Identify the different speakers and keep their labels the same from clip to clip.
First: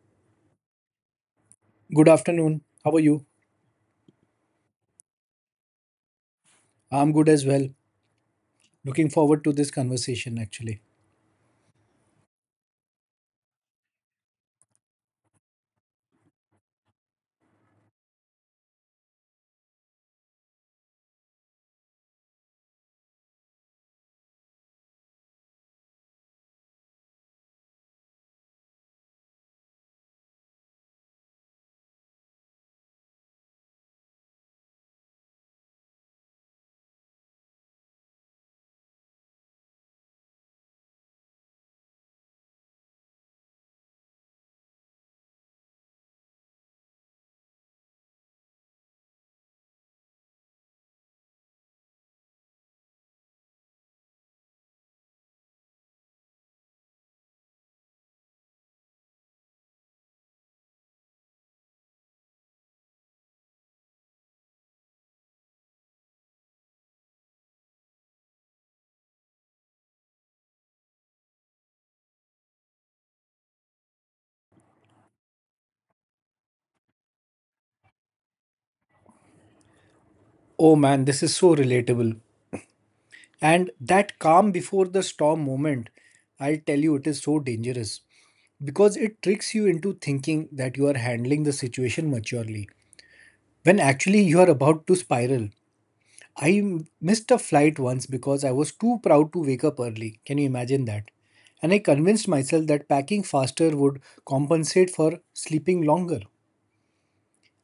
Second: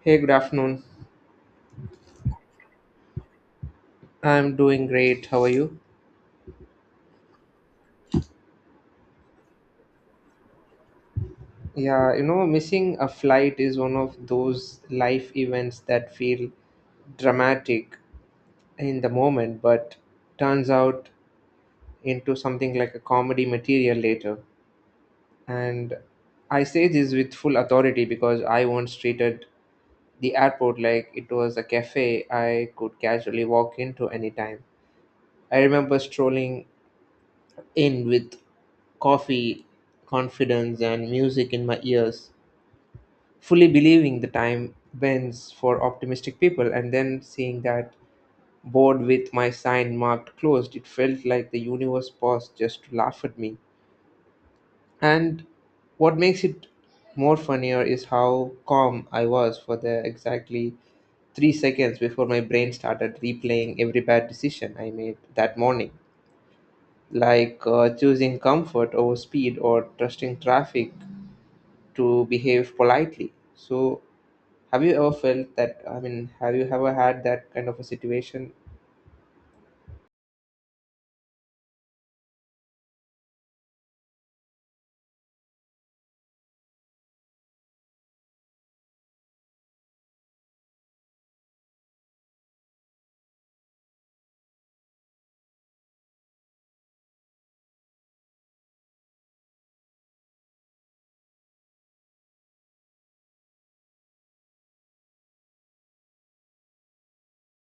Speaker 1: Hey, good afternoon.
Speaker 2: Good afternoon. How are you?
Speaker 1: I'm doing great. How are you?
Speaker 2: I'm good as well. Looking forward to this conversation actually.
Speaker 1: Yeah, missing a flight is one of those life events that feel dramatic in the moment, but turns out into something like a comedy material later. And I say this with full authority because I once treated the airport like it was a cafe I could casually walk into anytime. I remember strolling in with coffee, confidence, and music in my ears, fully believing the time bends for optimistic people, and then seeing that board with my sign marked closed, it felt like the universe paused just to laugh at me. And what makes it more funnier is how calm I was for the exactly 3 seconds before my brain started replaying every bad decision I made that morning, like choosing comfort over speed or trusting traffic to behave politely. So, have you ever felt that? I mean, have you ever had that kind of a situation?
Speaker 2: Oh man, this is so relatable. And that calm before the storm moment, I'll tell you, it is so dangerous because it tricks you into thinking that you are handling the situation maturely when actually you are about to spiral. I missed a flight once because I was too proud to wake up early. Can you imagine that? And I convinced myself that packing faster would compensate for sleeping longer.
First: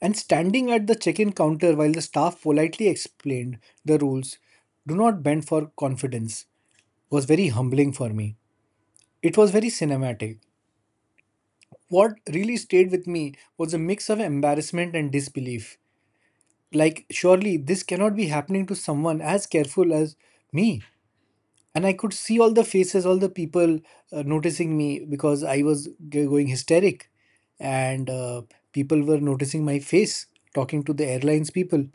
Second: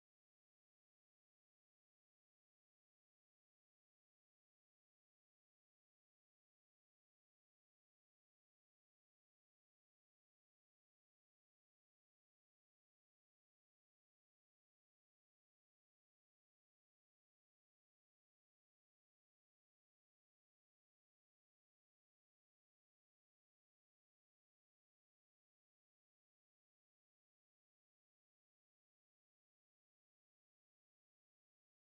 Speaker 2: And standing at the check in counter while the staff politely explained the rules, do not bend for confidence, was very humbling for me. It was very cinematic. What really stayed with me was a mix of embarrassment and disbelief. Like, surely this cannot be happening to someone as careful as me. And I could see all the faces, all the people noticing me because I was going hysteric. And people were noticing my face, talking to the airlines people.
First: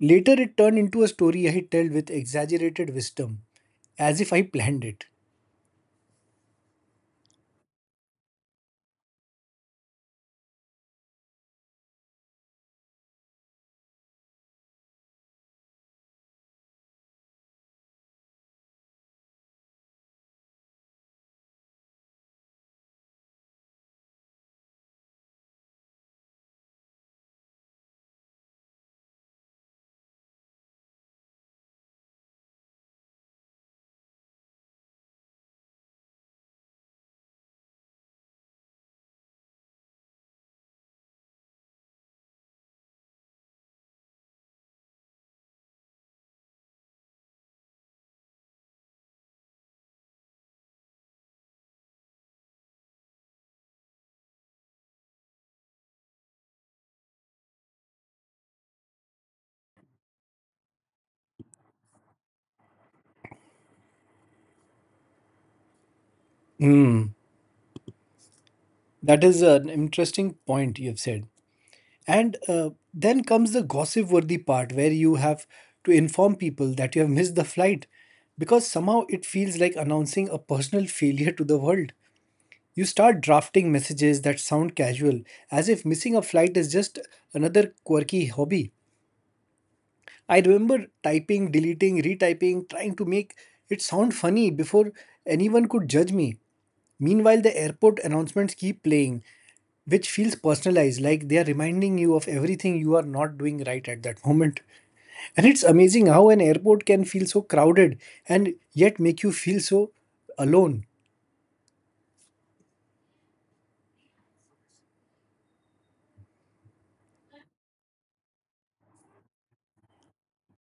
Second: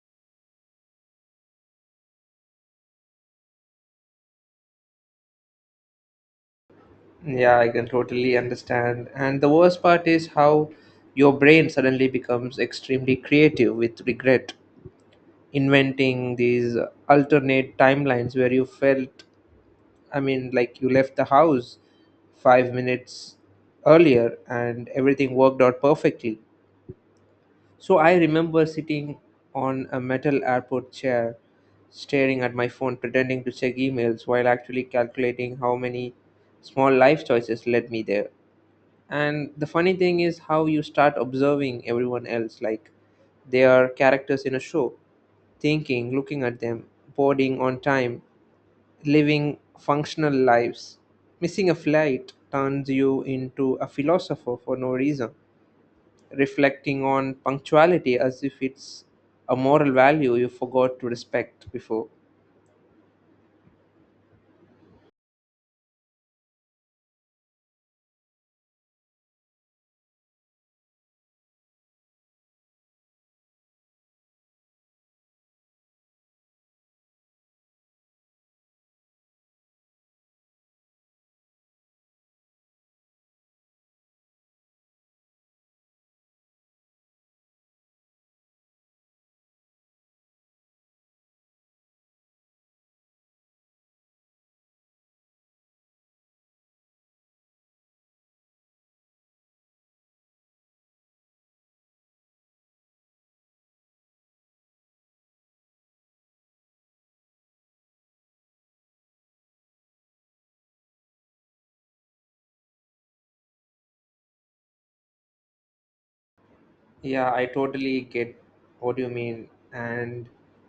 Speaker 2: Later, it turned into a story I tell with exaggerated wisdom, as if I planned it.
Speaker 1: Yeah, I can totally understand. And the worst part is how your brain suddenly becomes extremely creative with regret, inventing these alternate timelines where you felt, I mean, like you left the house 5 minutes earlier and everything worked out perfectly. So I remember sitting on a metal airport chair, staring at my phone, pretending to check emails while actually calculating how many small life choices led me there. And the funny thing is how you start observing everyone else, like they are characters in a show, thinking, looking at them, boarding on time, living functional lives. Missing a flight turns you into a philosopher for no reason, reflecting on punctuality as if it's a moral value you forgot to respect before.
Speaker 2: Hmm, that is an interesting point you've said. And then comes the gossip worthy part where you have to inform people that you have missed the flight because somehow it feels like announcing a personal failure to the world. You start drafting messages that sound casual, as if missing a flight is just another quirky hobby. I remember typing, deleting, retyping, trying to make it sound funny before anyone could judge me. Meanwhile, the airport announcements keep playing, which feels personalized, like they are reminding you of everything you are not doing right at that moment. And it's amazing how an airport can feel so crowded and yet make you feel so alone.
Speaker 1: Yeah, I totally get what you mean. And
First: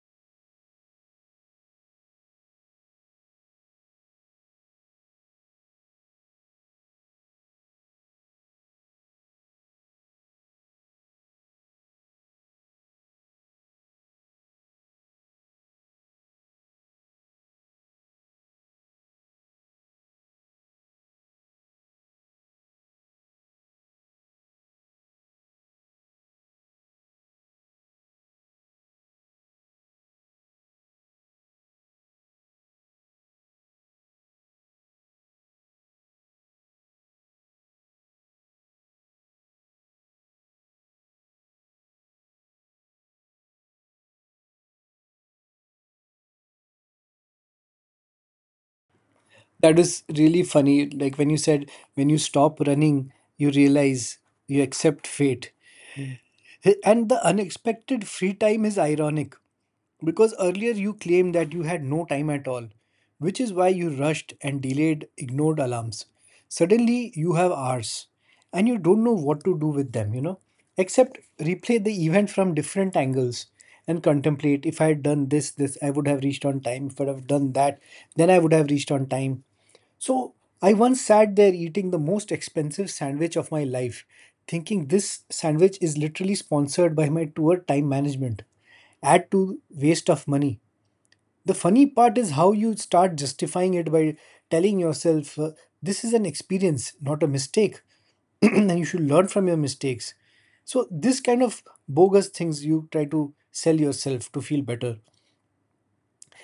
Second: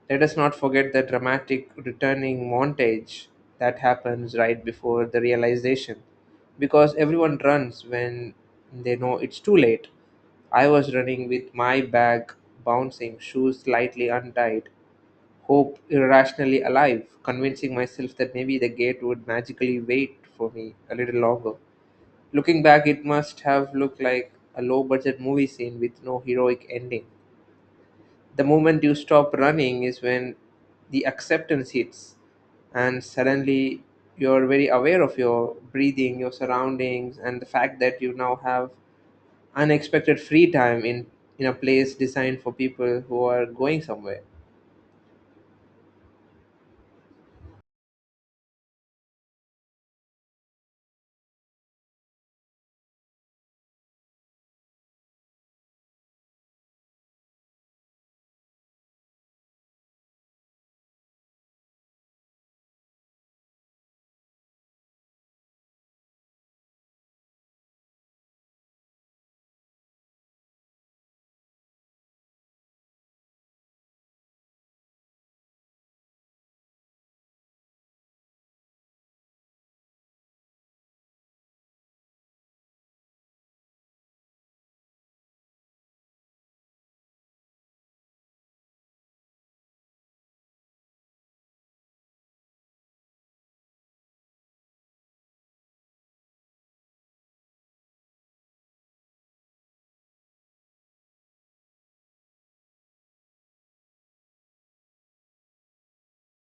Speaker 1: let us not forget the dramatic returning montage that happens right before the realization, because everyone runs when they know it's too late. I was running with my bag bouncing, shoes slightly untied, hope irrationally alive, convincing myself that maybe the gate would magically wait for me a little longer. Looking back, it must have looked like a low budget movie scene with no heroic ending. The moment you stop running is when the acceptance hits, and suddenly you're very aware of your breathing, your surroundings, and the fact that you now have unexpected free time in a place designed for people who are going somewhere.
Speaker 2: That is really funny. Like when you said, when you stop running, you realize you accept fate. And the unexpected free time is ironic because earlier you claimed that you had no time at all, which is why you rushed and delayed, ignored alarms. Suddenly you have hours and you don't know what to do with them, you know, except replay the event from different angles and contemplate if I had done this, this, I would have reached on time. If I would have done that, then I would have reached on time. So I once sat there eating the most expensive sandwich of my life, thinking this sandwich is literally sponsored by my tour time management. Add to waste of money. The funny part is how you start justifying it by telling yourself this is an experience, not a mistake, and you should learn from your mistakes. So this kind of bogus things you try to sell yourself to feel better.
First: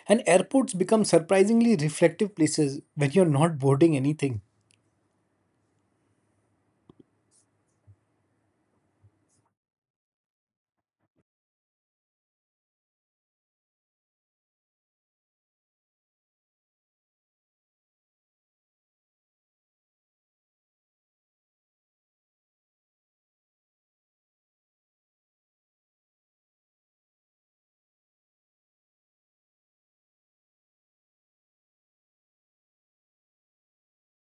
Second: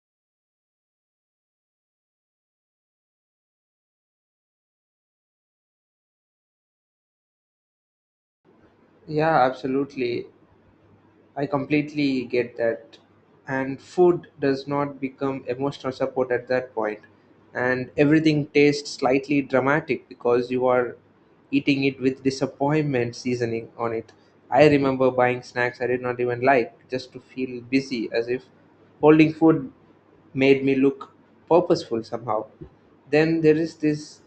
Speaker 2: And airports become surprisingly reflective places when you're not boarding anything.
Speaker 1: Yeah, absolutely. I completely get that. And food does not become emotional support at that point. And everything tastes slightly dramatic because you are eating it with disappointment seasoning on it. I remember buying snacks I did not even like just to feel busy, as if holding food made me look purposeful somehow. Then there is this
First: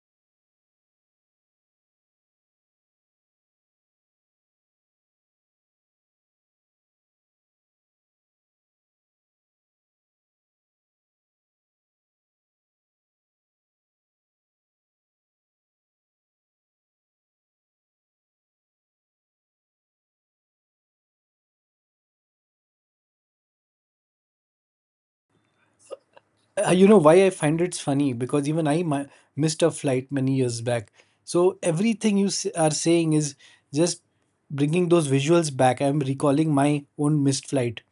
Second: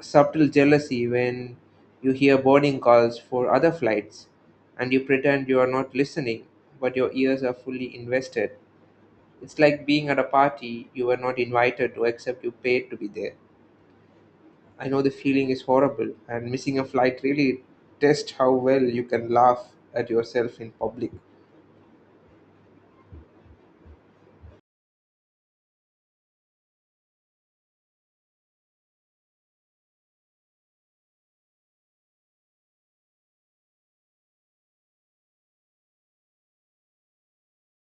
Speaker 1: subtle jealousy when you hear boarding calls for other flights and you pretend you are not listening, but your ears are fully invested. It's like being at a party you were not invited to, except you paid to be there. I know the feeling is horrible, and missing a flight really tests how well you can laugh at yourself in public.
Speaker 2: You know why I find it's funny? Because even I missed a flight many years back. So everything you are saying is just bringing those visuals back. I'm recalling my own missed flight.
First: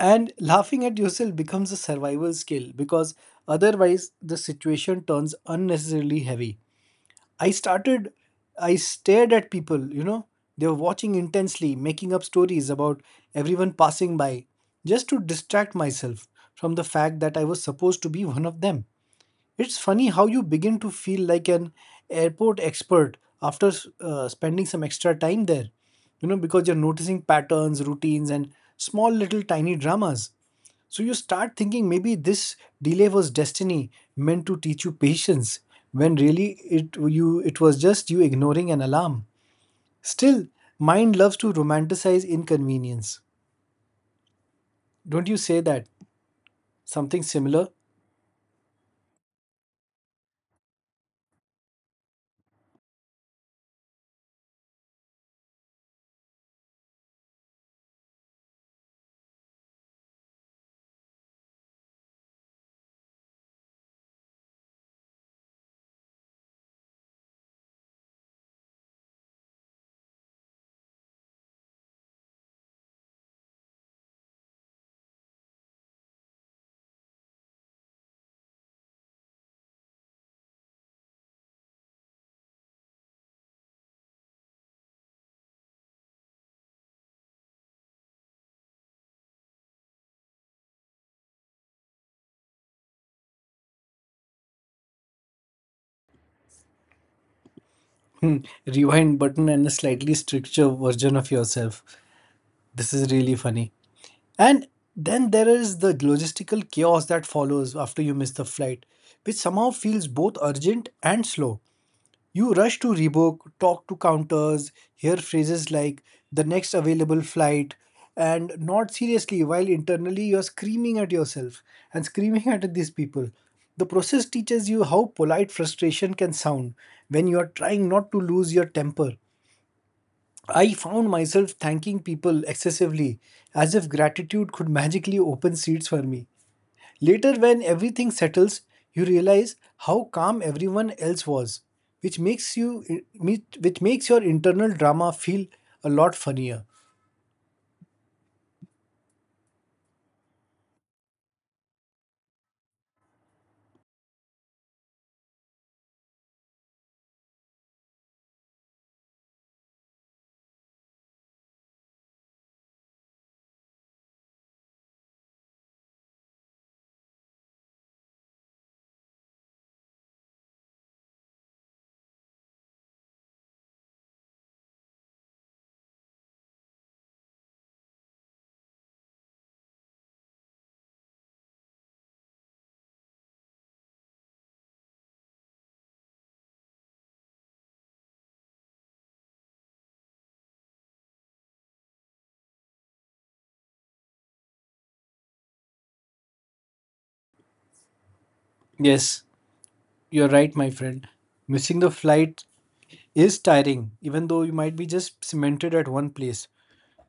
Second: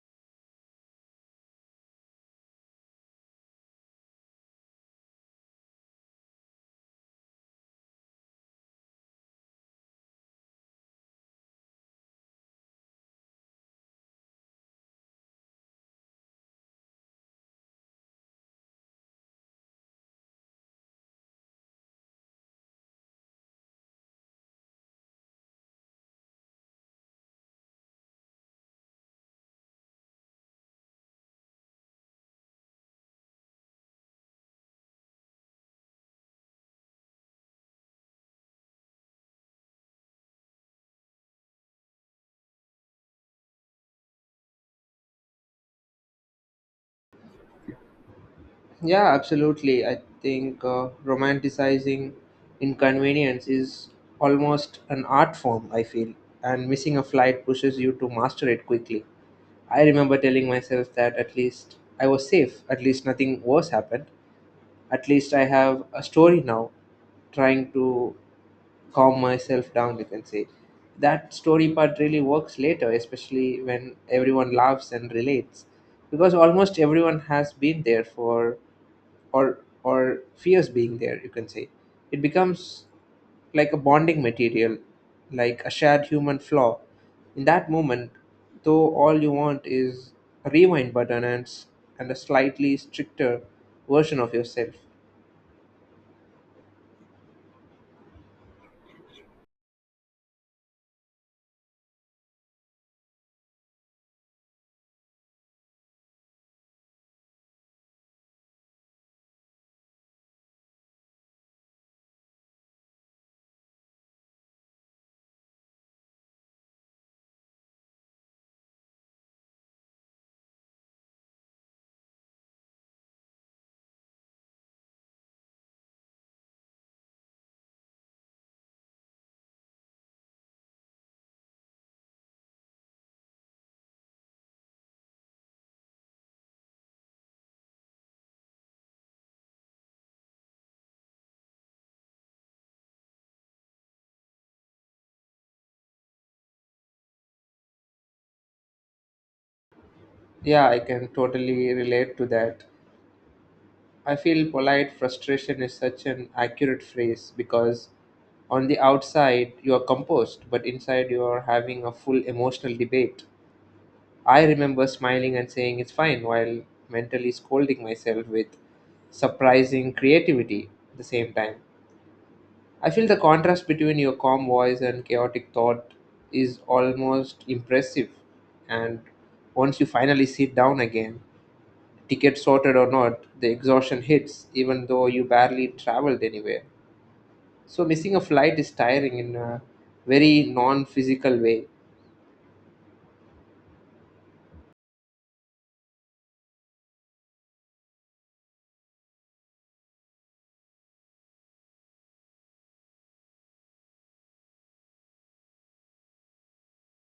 Speaker 2: And laughing at yourself becomes a survival skill because otherwise the situation turns unnecessarily heavy. I started, I stared at people, you know, they were watching intensely, making up stories about everyone passing by just to distract myself from the fact that I was supposed to be one of them. It's funny how you begin to feel like an airport expert after spending some extra time there, you know, because you're noticing patterns, routines, and small little tiny dramas. So you start thinking maybe this delay was destiny meant to teach you patience, when really it was just you ignoring an alarm. Still, mind loves to romanticize inconvenience. Don't you say that? Something similar?
Speaker 1: Yeah, absolutely. I think romanticizing inconvenience is almost an art form, I feel, and missing a flight pushes you to master it quickly. I remember telling myself that at least I was safe, at least nothing worse happened, at least I have a story now, trying to calm myself down, you can say. That story part really works later, especially when everyone laughs and relates, because almost everyone has been there for or fears being there, you can say. It becomes like a bonding material, like a shared human flaw in that moment, though all you want is a rewind button and a slightly stricter version of yourself.
Speaker 2: Hmm, rewind button and a slightly stricter version of yourself. This is really funny. And then there is the logistical chaos that follows after you miss the flight, which somehow feels both urgent and slow. You rush to rebook, talk to counters, hear phrases like the next available flight, and not seriously, while internally you're screaming at yourself and screaming at these people. The process teaches you how polite frustration can sound when you are trying not to lose your temper. I found myself thanking people excessively, as if gratitude could magically open seats for me. Later, when everything settles, you realize how calm everyone else was, which makes you which makes your internal drama feel a lot funnier.
Speaker 1: Yeah, I can totally relate to that. I feel polite frustration is such an accurate phrase because on the outside you are composed, but inside you are having a full emotional debate. I remember smiling and saying it's fine while mentally scolding myself with surprising creativity at the same time. I feel the contrast between your calm voice and chaotic thought is almost impressive. And once you finally sit down again, ticket sorted or not, the exhaustion hits even though you barely traveled anywhere. So missing a flight is tiring in a very non-physical way.
Speaker 2: Yes, you're right, my friend. Missing the flight is tiring, even though you might be just cemented at one place.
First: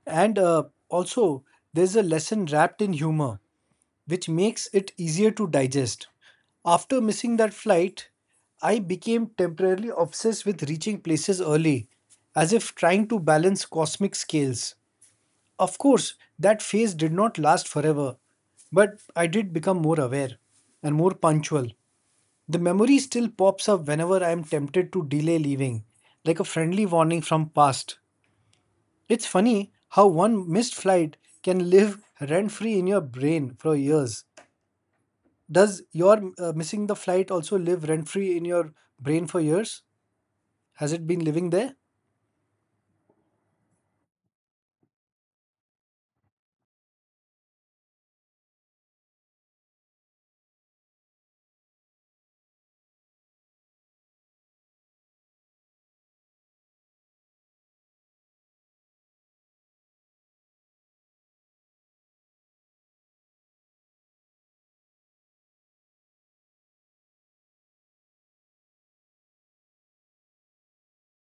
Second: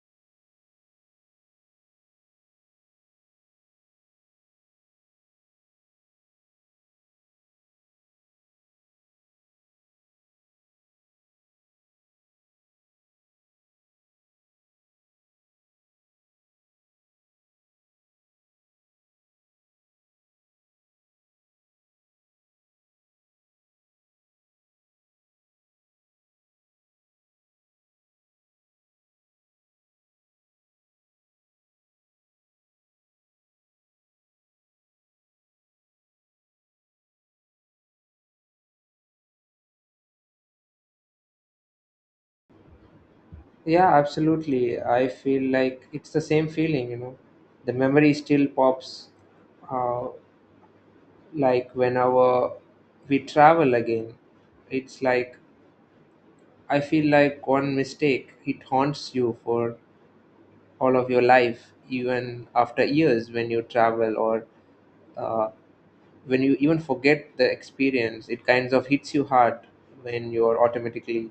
Speaker 2: And also, there's a lesson wrapped in humor, which makes it easier to digest. After missing that flight, I became temporarily obsessed with reaching places early, as if trying to balance cosmic scales. Of course, that phase did not last forever, but I did become more aware and more punctual. The memory still pops up whenever I am tempted to delay leaving, like a friendly warning from past. It's funny how one missed flight can live rent free in your brain for years. Does your missing the flight also live rent free in your brain for years? Has it been living there?
Speaker 1: Yeah, absolutely. I feel like it's the same feeling. The memory still pops, uh, like whenever we travel again. It's like I feel like one mistake, it haunts you for all of your life, even after years when you travel, or uh, when you even forget the experience. It kind of hits you hard when you're automatically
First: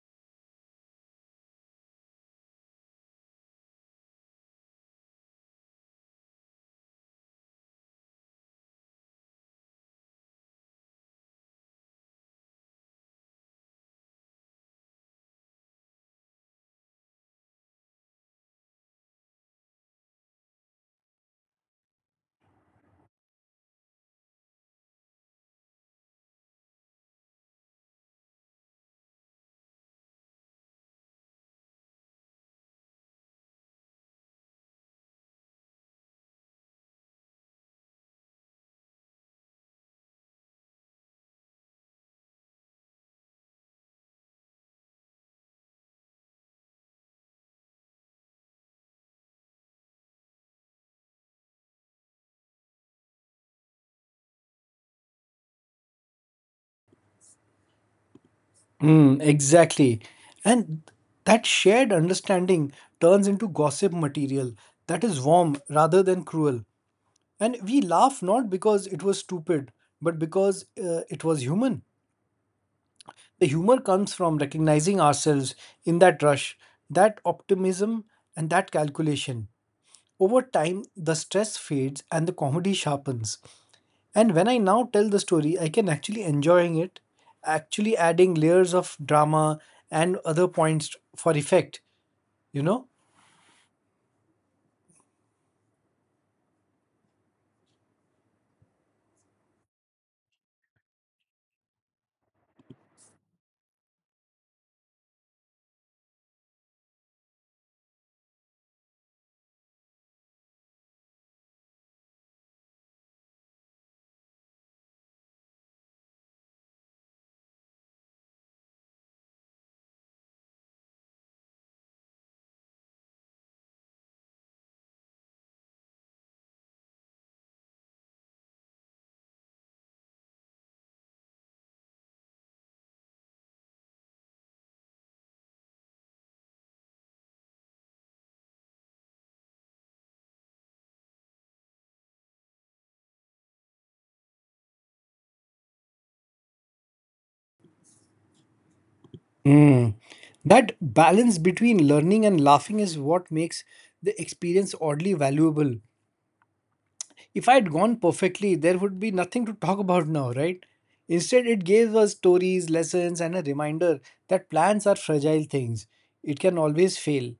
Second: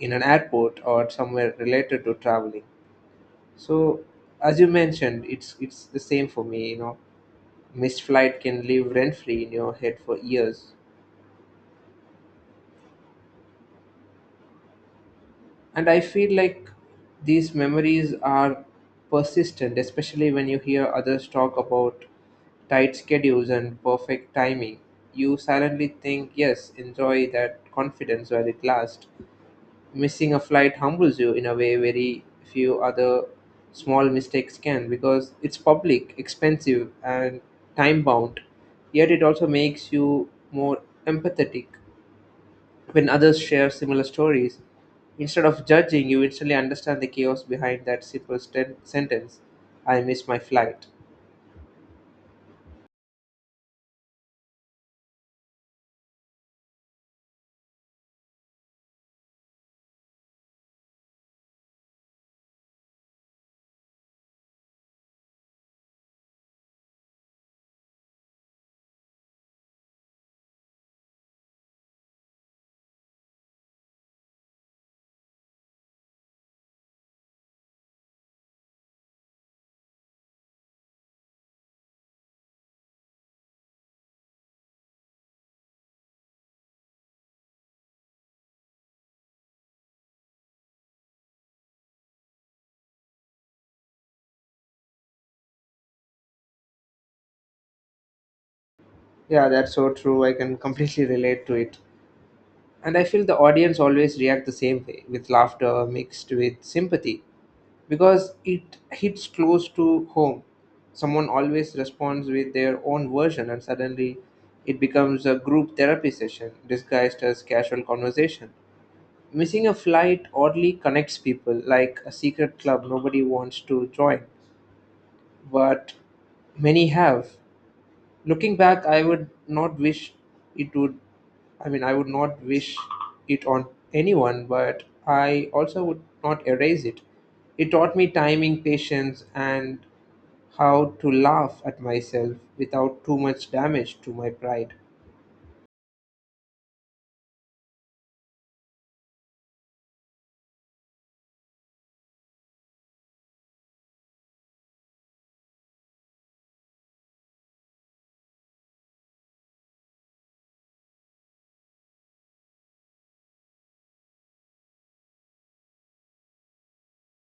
Speaker 1: in an airport or somewhere related to traveling. So, as you mentioned, it's the same for me. Missed flight can live rent free in your head for years, and I feel like these memories are persistent, especially when you hear others talk about tight schedules and perfect timing. You silently think, yes, enjoy that confidence while it lasts. Missing a flight humbles you in a way very few other small mistakes can because it's public, expensive, and time bound. Yet it also makes you more empathetic when others share similar stories. Instead of judging, you instantly understand the chaos behind that simple sentence, I miss my flight.
Speaker 2: Mm, exactly. And that shared understanding turns into gossip material that is warm rather than cruel. And we laugh not because it was stupid, but because it was human. The humor comes from recognizing ourselves in that rush, that optimism, and that calculation. Over time, the stress fades and the comedy sharpens. And when I now tell the story, I can actually enjoying it, actually adding layers of drama and other points for effect, you know?
Speaker 1: Yeah, that's so true. I can completely relate to it. And I feel the audience always react the same way with laughter mixed with sympathy because it hits close to home. Someone always responds with their own version, and suddenly it becomes a group therapy session disguised as casual conversation. Missing a flight oddly connects people like a secret club nobody wants to join, but many have. Looking back, I would not wish it, would I mean I would not wish it on anyone, but I also would not erase it. Taught me timing, patience, and how to laugh at myself without too much damage to my pride.
Speaker 2: Mm. That balance between learning and laughing is what makes the experience oddly valuable. If I had gone perfectly, there would be nothing to talk about now, right? Instead, it gave us stories, lessons, and a reminder that plans are fragile things. It can always fail.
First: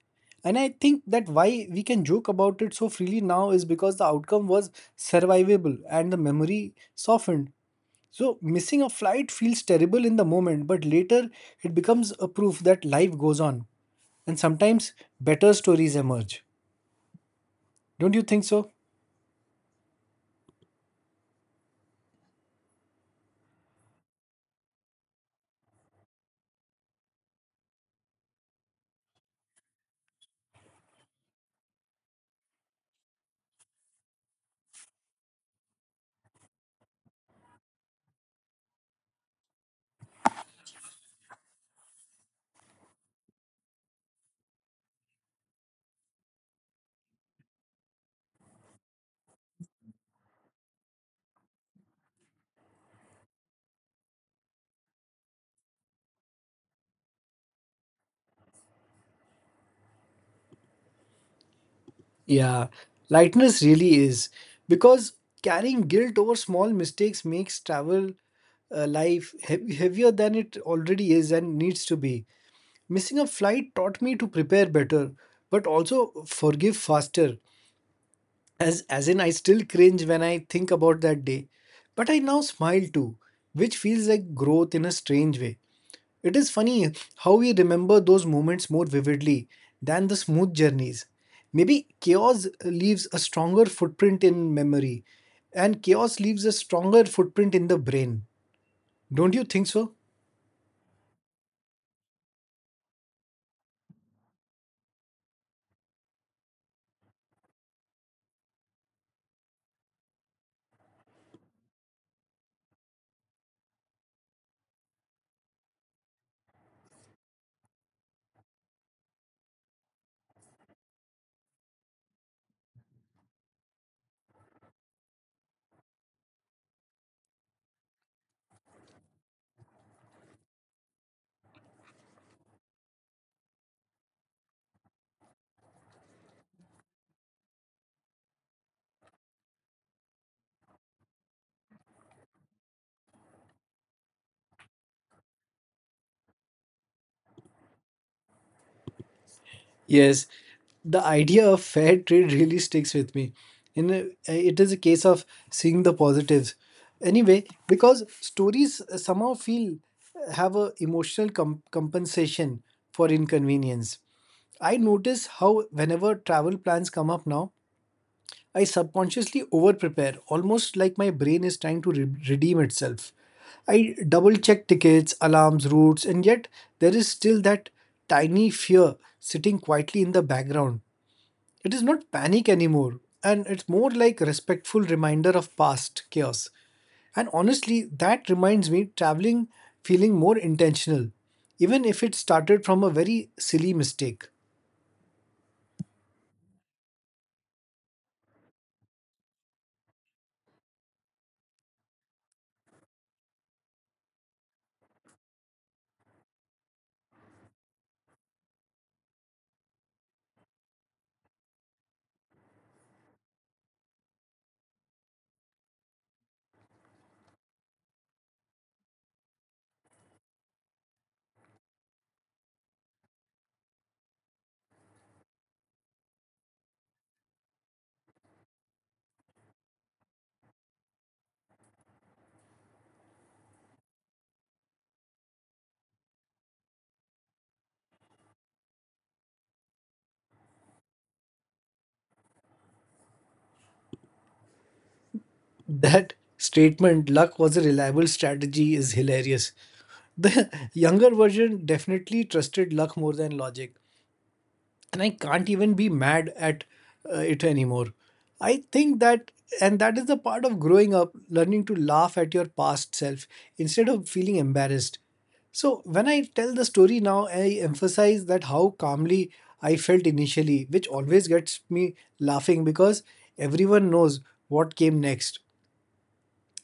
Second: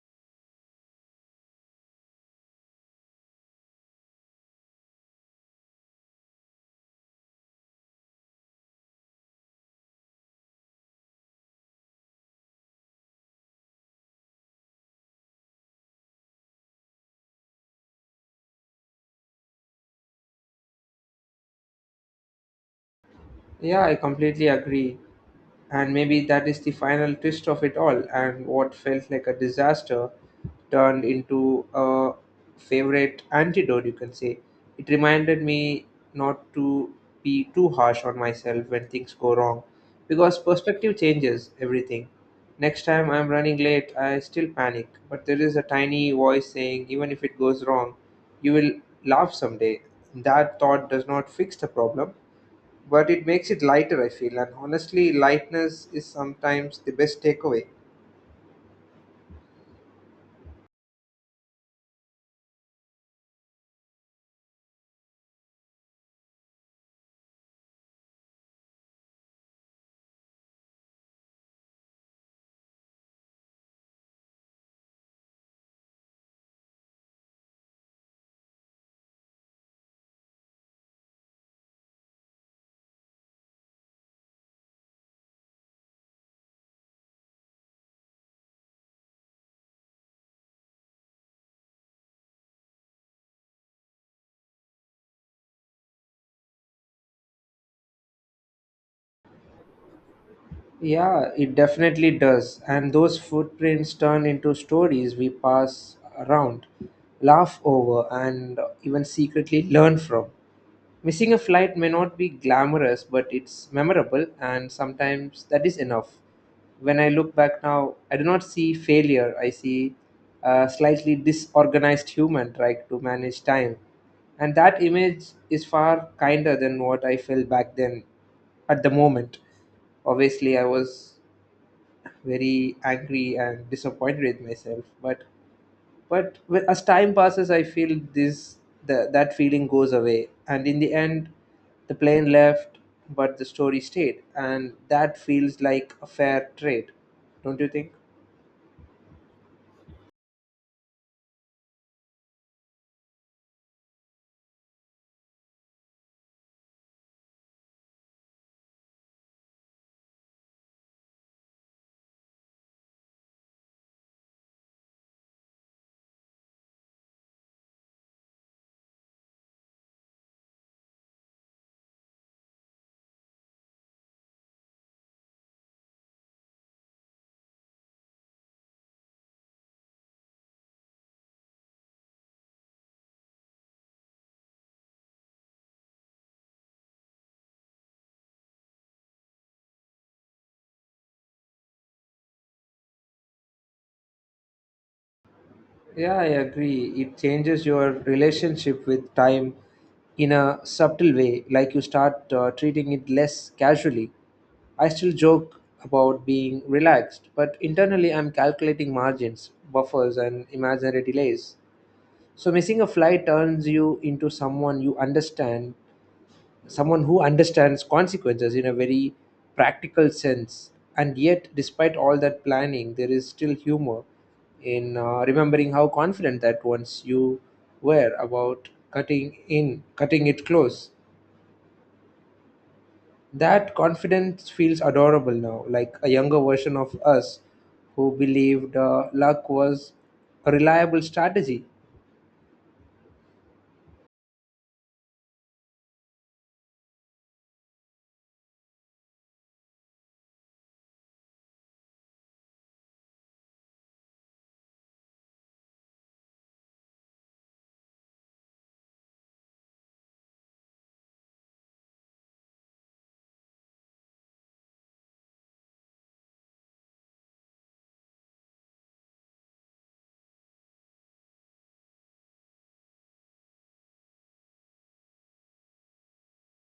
Speaker 2: And I think that why we can joke about it so freely now is because the outcome was survivable and the memory softened. So, missing a flight feels terrible in the moment, but later it becomes a proof that life goes on and sometimes better stories emerge. Don't you think so?
Speaker 1: Yeah, I completely agree. And maybe that is the final twist of it all, and what felt like a disaster turned into a favorite antidote, you can say. It reminded me not to be too harsh on myself when things go wrong, because perspective changes everything. Next time I'm running late, I still panic, but there is a tiny voice saying, even if it goes wrong, you will laugh someday. That thought does not fix the problem, but it makes it lighter, I feel. And honestly, lightness is sometimes the best takeaway.
Speaker 2: Yeah, lightness really is because carrying guilt over small mistakes makes travel life heavier than it already is and needs to be. Missing a flight taught me to prepare better, but also forgive faster. As in, I still cringe when I think about that day, but I now smile too, which feels like growth in a strange way. It is funny how we remember those moments more vividly than the smooth journeys. Maybe chaos leaves a stronger footprint in memory, and chaos leaves a stronger footprint in the brain. Don't you think so?
Speaker 1: Yeah, it definitely does. And those footprints turn into stories we pass around, laugh over, and even secretly learn from. Missing a flight may not be glamorous, but it's memorable, and sometimes that is enough. When I look back now, I do not see failure. I see a slightly disorganized human trying to manage time. And that image is far kinder than what I felt back then at the moment. Obviously, I was very angry and disappointed with myself, but as time passes, I feel that feeling goes away, and in the end the plane left, but the story stayed, and that feels like a fair trade. Don't you think?
Speaker 2: Yes, the idea of fair trade really sticks with me. And it is a case of seeing the positives. Anyway, because stories somehow feel have a emotional compensation for inconvenience. I notice how whenever travel plans come up now, I subconsciously over prepare, almost like my brain is trying to redeem itself. I double check tickets, alarms, routes, and yet there is still that tiny fear sitting quietly in the background. It is not panic anymore, and it's more like respectful reminder of past chaos. And honestly, that reminds me traveling feeling more intentional, even if it started from a very silly mistake.
Speaker 1: Yeah, I agree. It changes your relationship with time in a subtle way, like you start treating it less casually. I still joke about being relaxed, but internally I'm calculating margins, buffers, and imaginary delays. So missing a flight turns you into someone you understand, someone who understands consequences in a very practical sense. And yet, despite all that planning, there is still humor in remembering how confident that once you were about cutting it close. That confidence feels adorable now, like a younger version of us who believed luck was a reliable strategy.
Speaker 2: That statement, luck was a reliable strategy, is hilarious. The younger version definitely trusted luck more than logic, and I can't even be mad at it anymore. I think that, and that is the part of growing up, learning to laugh at your past self instead of feeling embarrassed. So, when I tell the story now, I emphasize that how calmly I felt initially, which always gets me laughing because everyone knows what came next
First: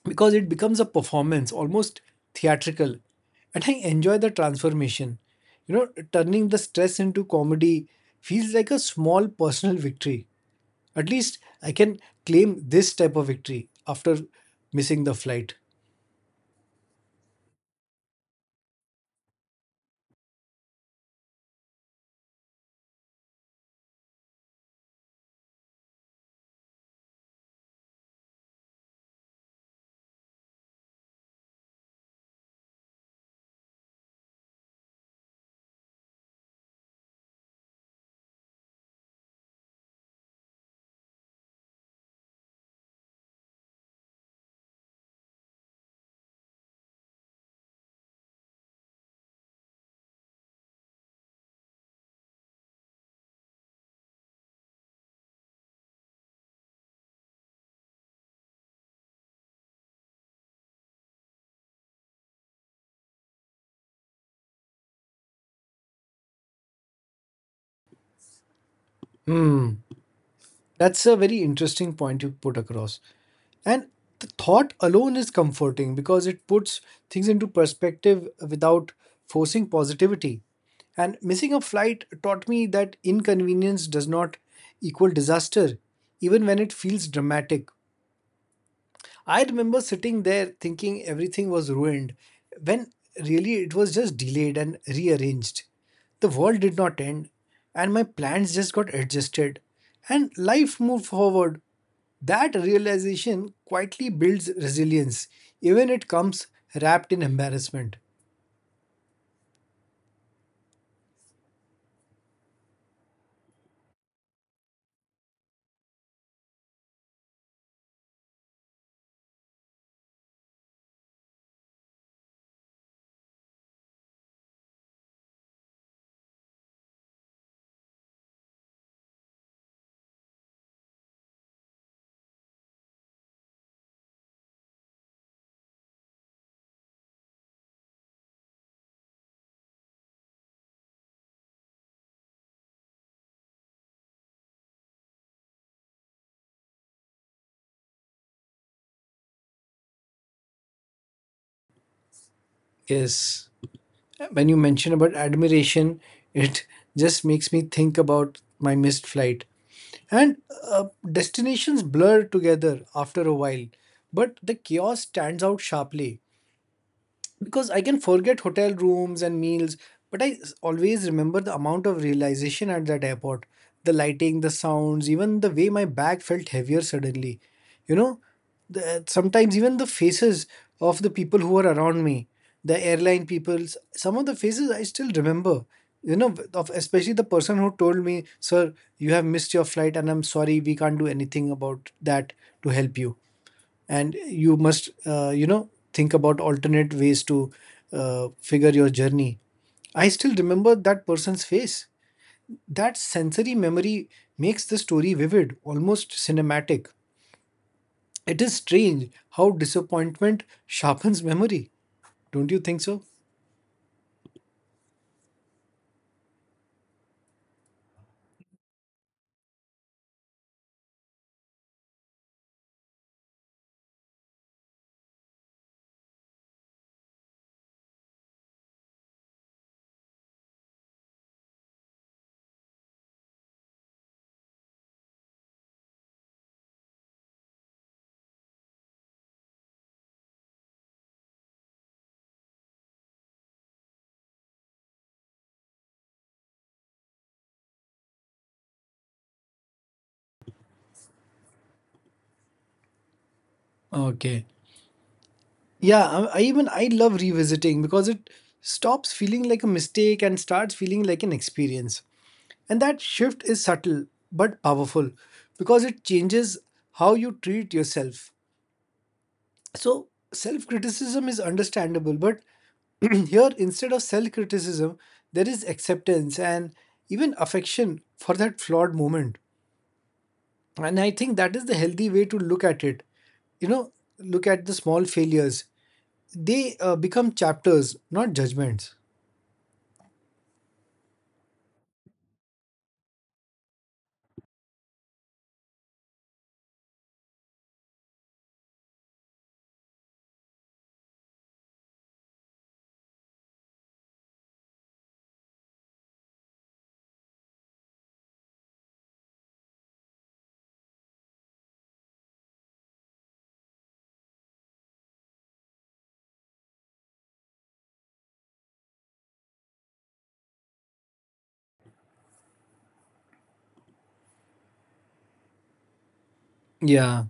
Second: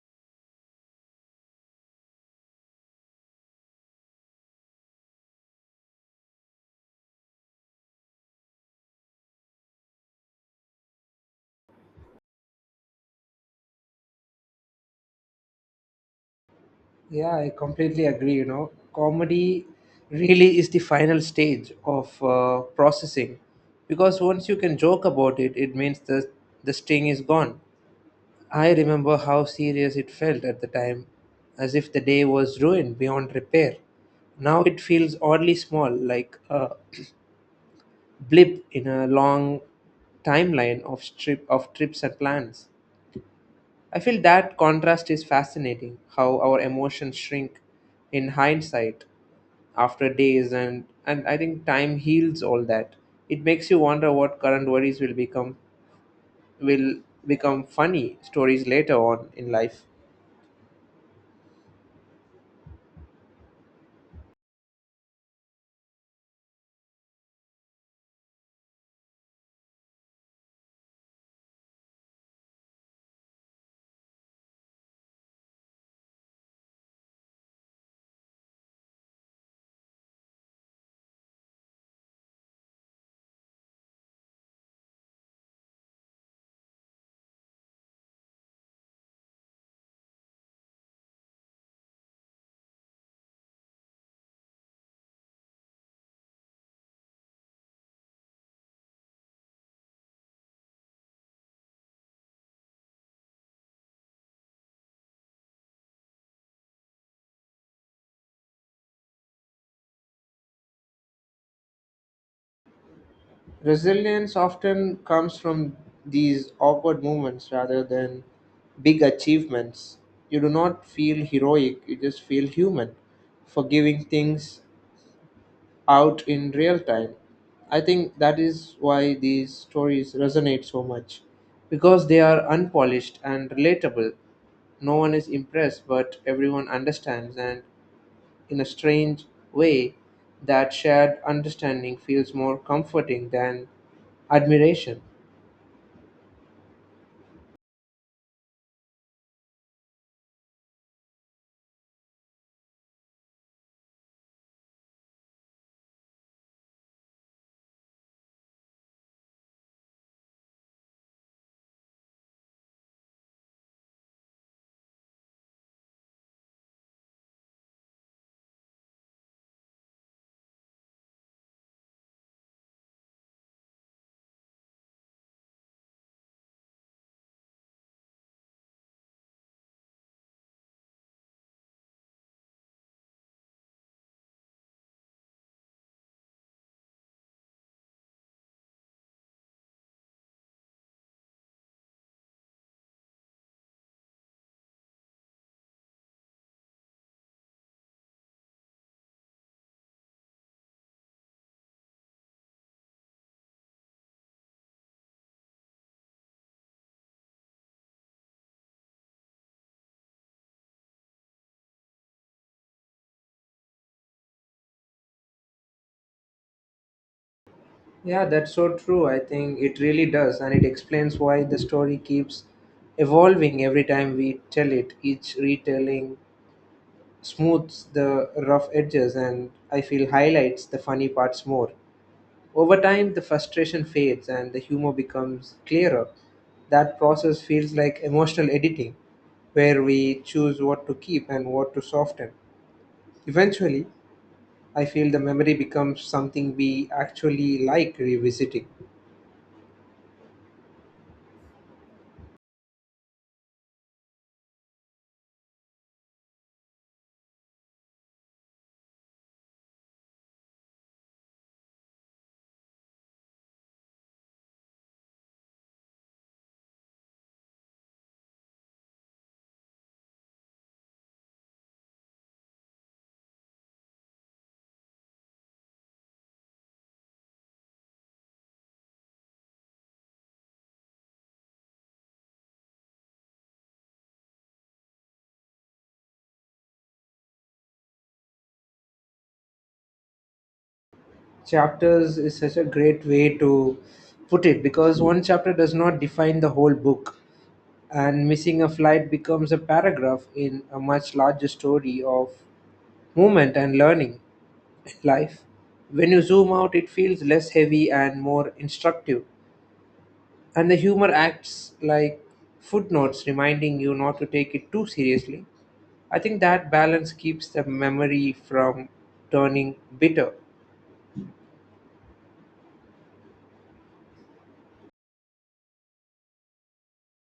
Speaker 2: because it becomes a performance, almost theatrical. And I enjoy the transformation. You know, turning the stress into comedy feels like a small personal victory. At least I can claim this type of victory after missing the flight.
Speaker 1: Yeah, I completely agree. Comedy really is the final stage of processing, because once you can joke about it, it means the sting is gone. I remember how serious it felt at the time, as if the day was ruined beyond repair. Now it feels oddly small, like a blip in a long timeline of strip of trips and plans. I feel that contrast is fascinating, how our emotions shrink in hindsight after days, and I think time heals all that. It makes you wonder what current worries will will become funny stories later on in life.
Speaker 2: Hmm, that's a very interesting point you put across. And the thought alone is comforting because it puts things into perspective without forcing positivity. And missing a flight taught me that inconvenience does not equal disaster, even when it feels dramatic. I remember sitting there thinking everything was ruined, when really it was just delayed and rearranged. The world did not end, and my plans just got adjusted, and life moved forward. That realization quietly builds resilience, even it comes wrapped in embarrassment.
Speaker 1: Resilience often comes from these awkward moments rather than big achievements. You do not feel heroic, you just feel human, forgiving things out in real time. I think that is why these stories resonate so much because they are unpolished and relatable. No one is impressed, but everyone understands, and in a strange way, that shared understanding feels more comforting than admiration.
Speaker 2: Yes, when you mention about admiration, it just makes me think about my missed flight. And destinations blur together after a while, but the chaos stands out sharply. Because I can forget hotel rooms and meals, but I always remember the amount of realization at that airport. The lighting, the sounds, even the way my bag felt heavier suddenly. You know, Sometimes even the faces of the people who were around me, the airline people, some of the faces I still remember. You know, of Especially the person who told me, "Sir, you have missed your flight, and I'm sorry, we can't do anything about that to help you." And you must think about alternate ways to figure your journey. I still remember that person's face. That sensory memory makes the story vivid, almost cinematic. It is strange how disappointment sharpens memory. Don't you think so?
Speaker 1: Yeah, that's so true. I think it really does, and it explains why the story keeps evolving every time we tell it. Each retelling smooths the rough edges, and I feel, highlights the funny parts more. Over time, the frustration fades and the humor becomes clearer. That process feels like emotional editing, where we choose what to keep and what to soften. Eventually, I feel the memory becomes something we actually like revisiting.
Speaker 2: Okay. Yeah, I love revisiting, because it stops feeling like a mistake and starts feeling like an experience. And that shift is subtle but powerful, because it changes how you treat yourself. So, self criticism is understandable, but here instead of self criticism, there is acceptance and even affection for that flawed moment. And I think that is the healthy way to look at it. You know, look at the small failures, they become chapters, not judgments.
Speaker 1: Chapters is such a great way to put it because one chapter does not define the whole book, and missing a flight becomes a paragraph in a much larger story of movement and learning in life. When you zoom out, it feels less heavy and more instructive, and the humor acts like footnotes reminding you not to take it too seriously. I think that balance keeps the memory from turning bitter.
Speaker 2: Yeah.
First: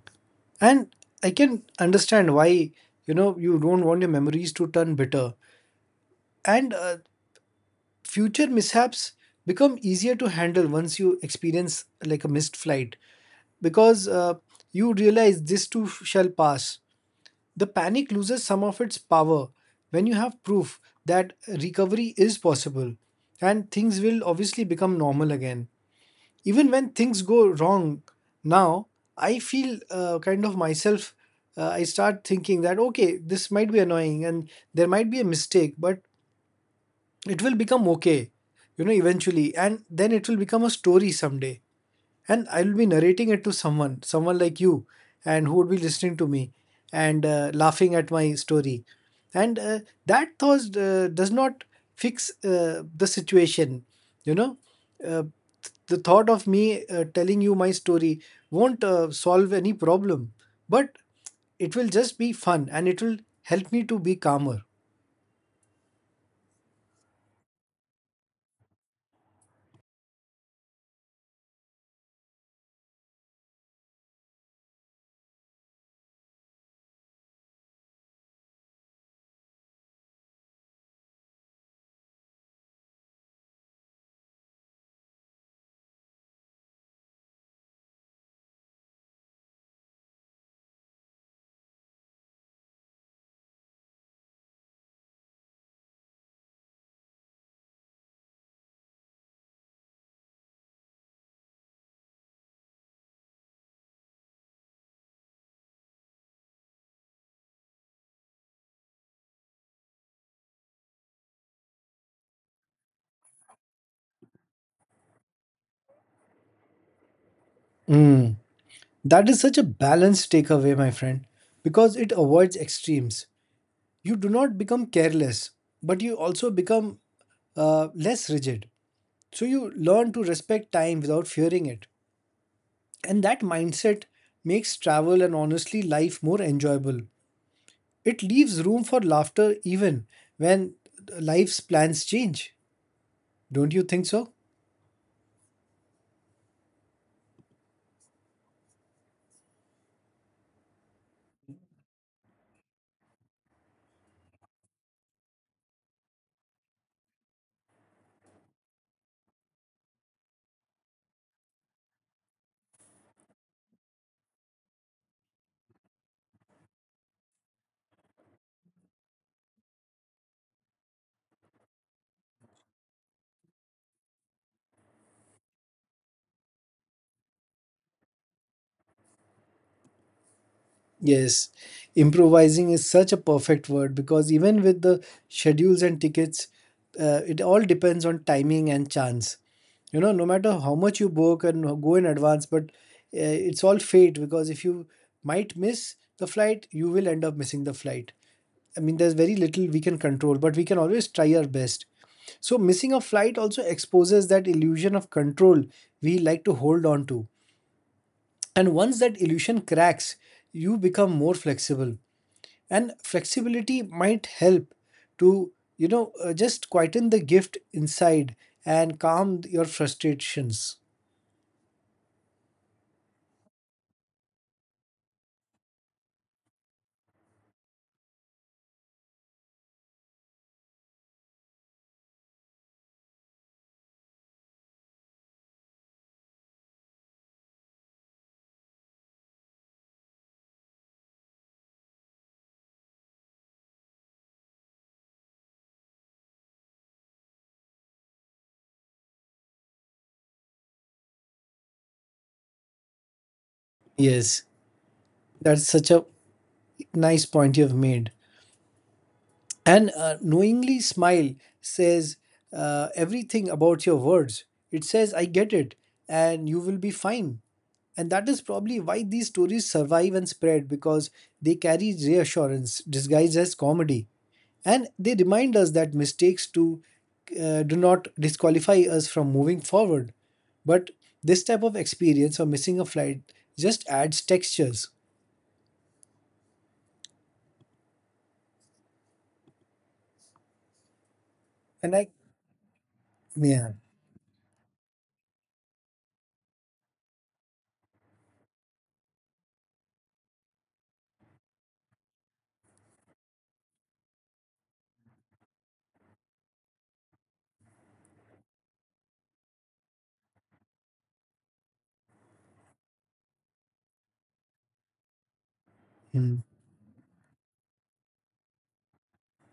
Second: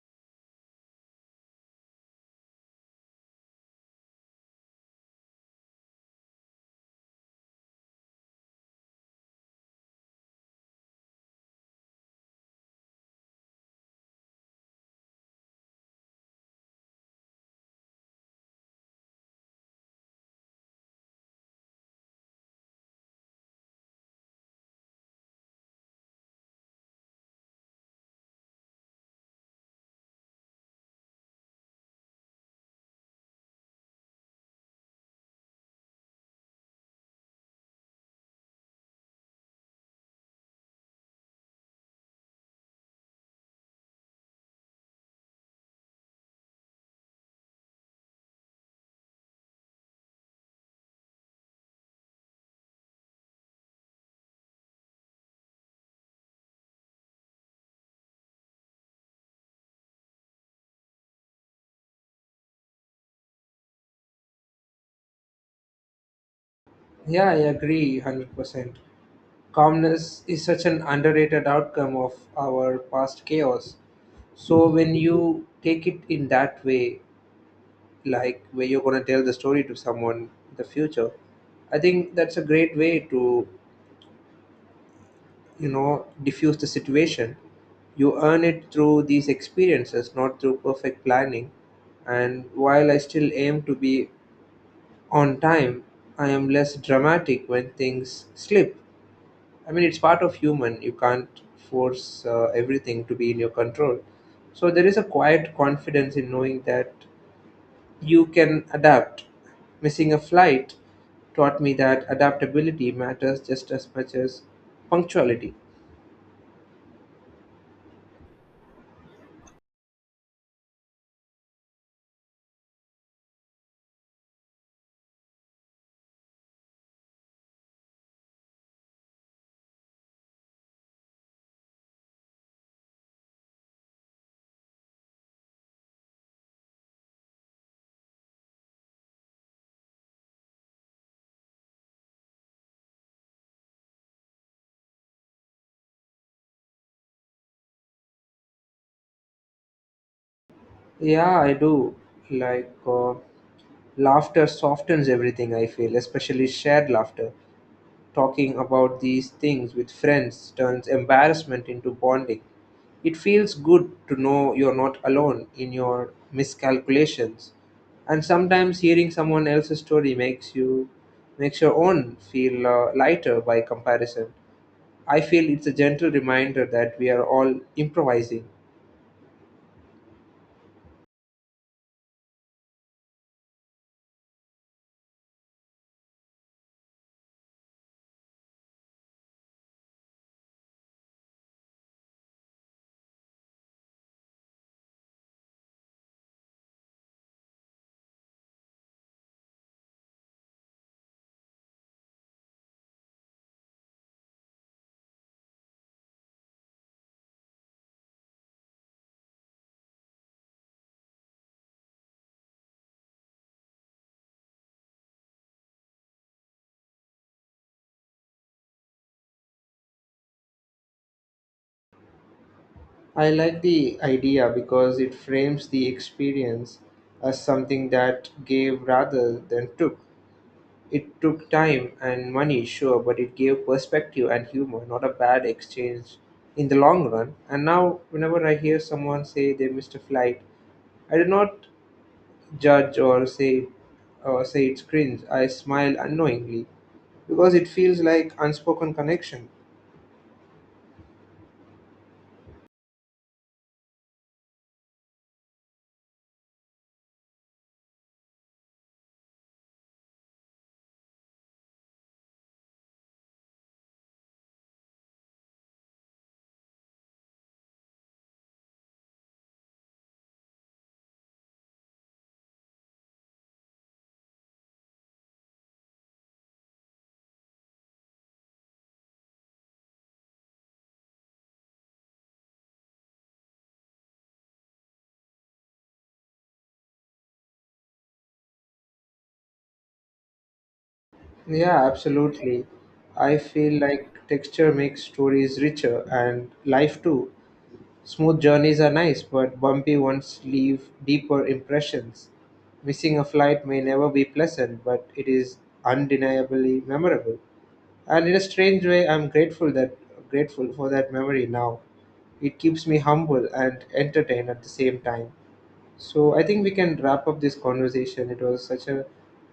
Speaker 2: And I can understand why, you know, you don't want your memories to turn bitter, and future mishaps become easier to handle once you experience like a missed flight, because you realize this too shall pass. The panic loses some of its power when you have proof that recovery is possible, and things will obviously become normal again. Even when things go wrong now, I feel kind of myself. I start thinking that okay, this might be annoying and there might be a mistake, but it will become okay, you know, eventually, and then it will become a story someday, and I will be narrating it to someone, like you, and who would be listening to me and laughing at my story. And that thought does not fix the situation, you know. Uh, the thought of me telling you my story won't solve any problem, but it will just be fun and it will help me to be calmer.
Speaker 1: Yeah, I agree 100%. Calmness is such an underrated outcome of our past chaos. So when you take it in that way, like where you're gonna tell the story to someone in the future, I think that's a great way to diffuse the situation. You earn it through these experiences, not through perfect planning. And while I still aim to be on time, I am less dramatic when things slip. I mean, it's part of human. You can't force everything to be in your control. So there is a quiet confidence in knowing that you can adapt. Missing a flight taught me that adaptability matters just as much as punctuality.
Speaker 2: That is such a balanced takeaway, my friend, because it avoids extremes. You do not become careless, but you also become less rigid. So you learn to respect time without fearing it. And that mindset makes travel, and honestly life, more enjoyable. It leaves room for laughter even when life's plans change. Don't you think so?
Speaker 1: Yeah, I do. Like, laughter softens everything, I feel, especially shared laughter. Talking about these things with friends turns embarrassment into bonding. It feels good to know you're not alone in your miscalculations. And sometimes hearing someone else's story makes your own feel lighter by comparison. I feel it's a gentle reminder that we are all improvising.
Speaker 2: Yes, improvising is such a perfect word, because even with the schedules and tickets, it all depends on timing and chance. You know, no matter how much you book and go in advance, but it's all fate, because if you might miss the flight, you will end up missing the flight. I mean, there's very little we can control, but we can always try our best. So, missing a flight also exposes that illusion of control we like to hold on to. And once that illusion cracks, you become more flexible, and flexibility might help to, just quieten the gift inside and calm your frustrations.
Speaker 1: I like the idea because it frames the experience as something that gave rather than took. It took time and money, sure, but it gave perspective and humor, not a bad exchange in the long run. And now, whenever I hear someone say they missed a flight, I do not judge or say it's cringe. I smile unknowingly because it feels like unspoken connection.
Speaker 2: Yes, that's such a nice point you've made. And knowingly smile says everything about your words. It says I get it and you will be fine. And that is probably why these stories survive and spread, because they carry reassurance disguised as comedy, and they remind us that mistakes to do not disqualify us from moving forward. But this type of experience of missing a flight just adds textures.
Speaker 1: Yeah,
Speaker 2: And I,
Speaker 1: absolutely. I
Speaker 2: yeah.
Speaker 1: feel like texture makes stories richer and life too. Smooth journeys are nice, but bumpy ones leave deeper impressions. Missing a flight may never be pleasant, but it is undeniably memorable. And in a strange way, I'm grateful for that memory now. It keeps me humble and entertained at the same time. So
Speaker 2: Hmm.
Speaker 1: I think we can wrap up this conversation. It was such a,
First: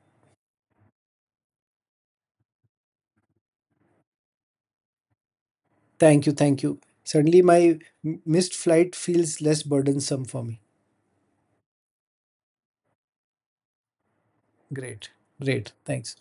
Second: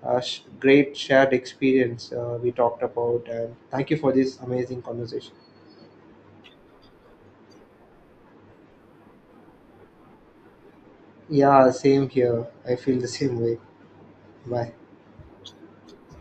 Speaker 1: uh sh- great shared experience we talked about, and thank you for this amazing conversation.
Speaker 2: Thank you, thank you, suddenly my missed flight feels less burdensome for me.
Speaker 1: Yeah, same here. I feel the same way. Bye.
Speaker 2: Great, great, thanks.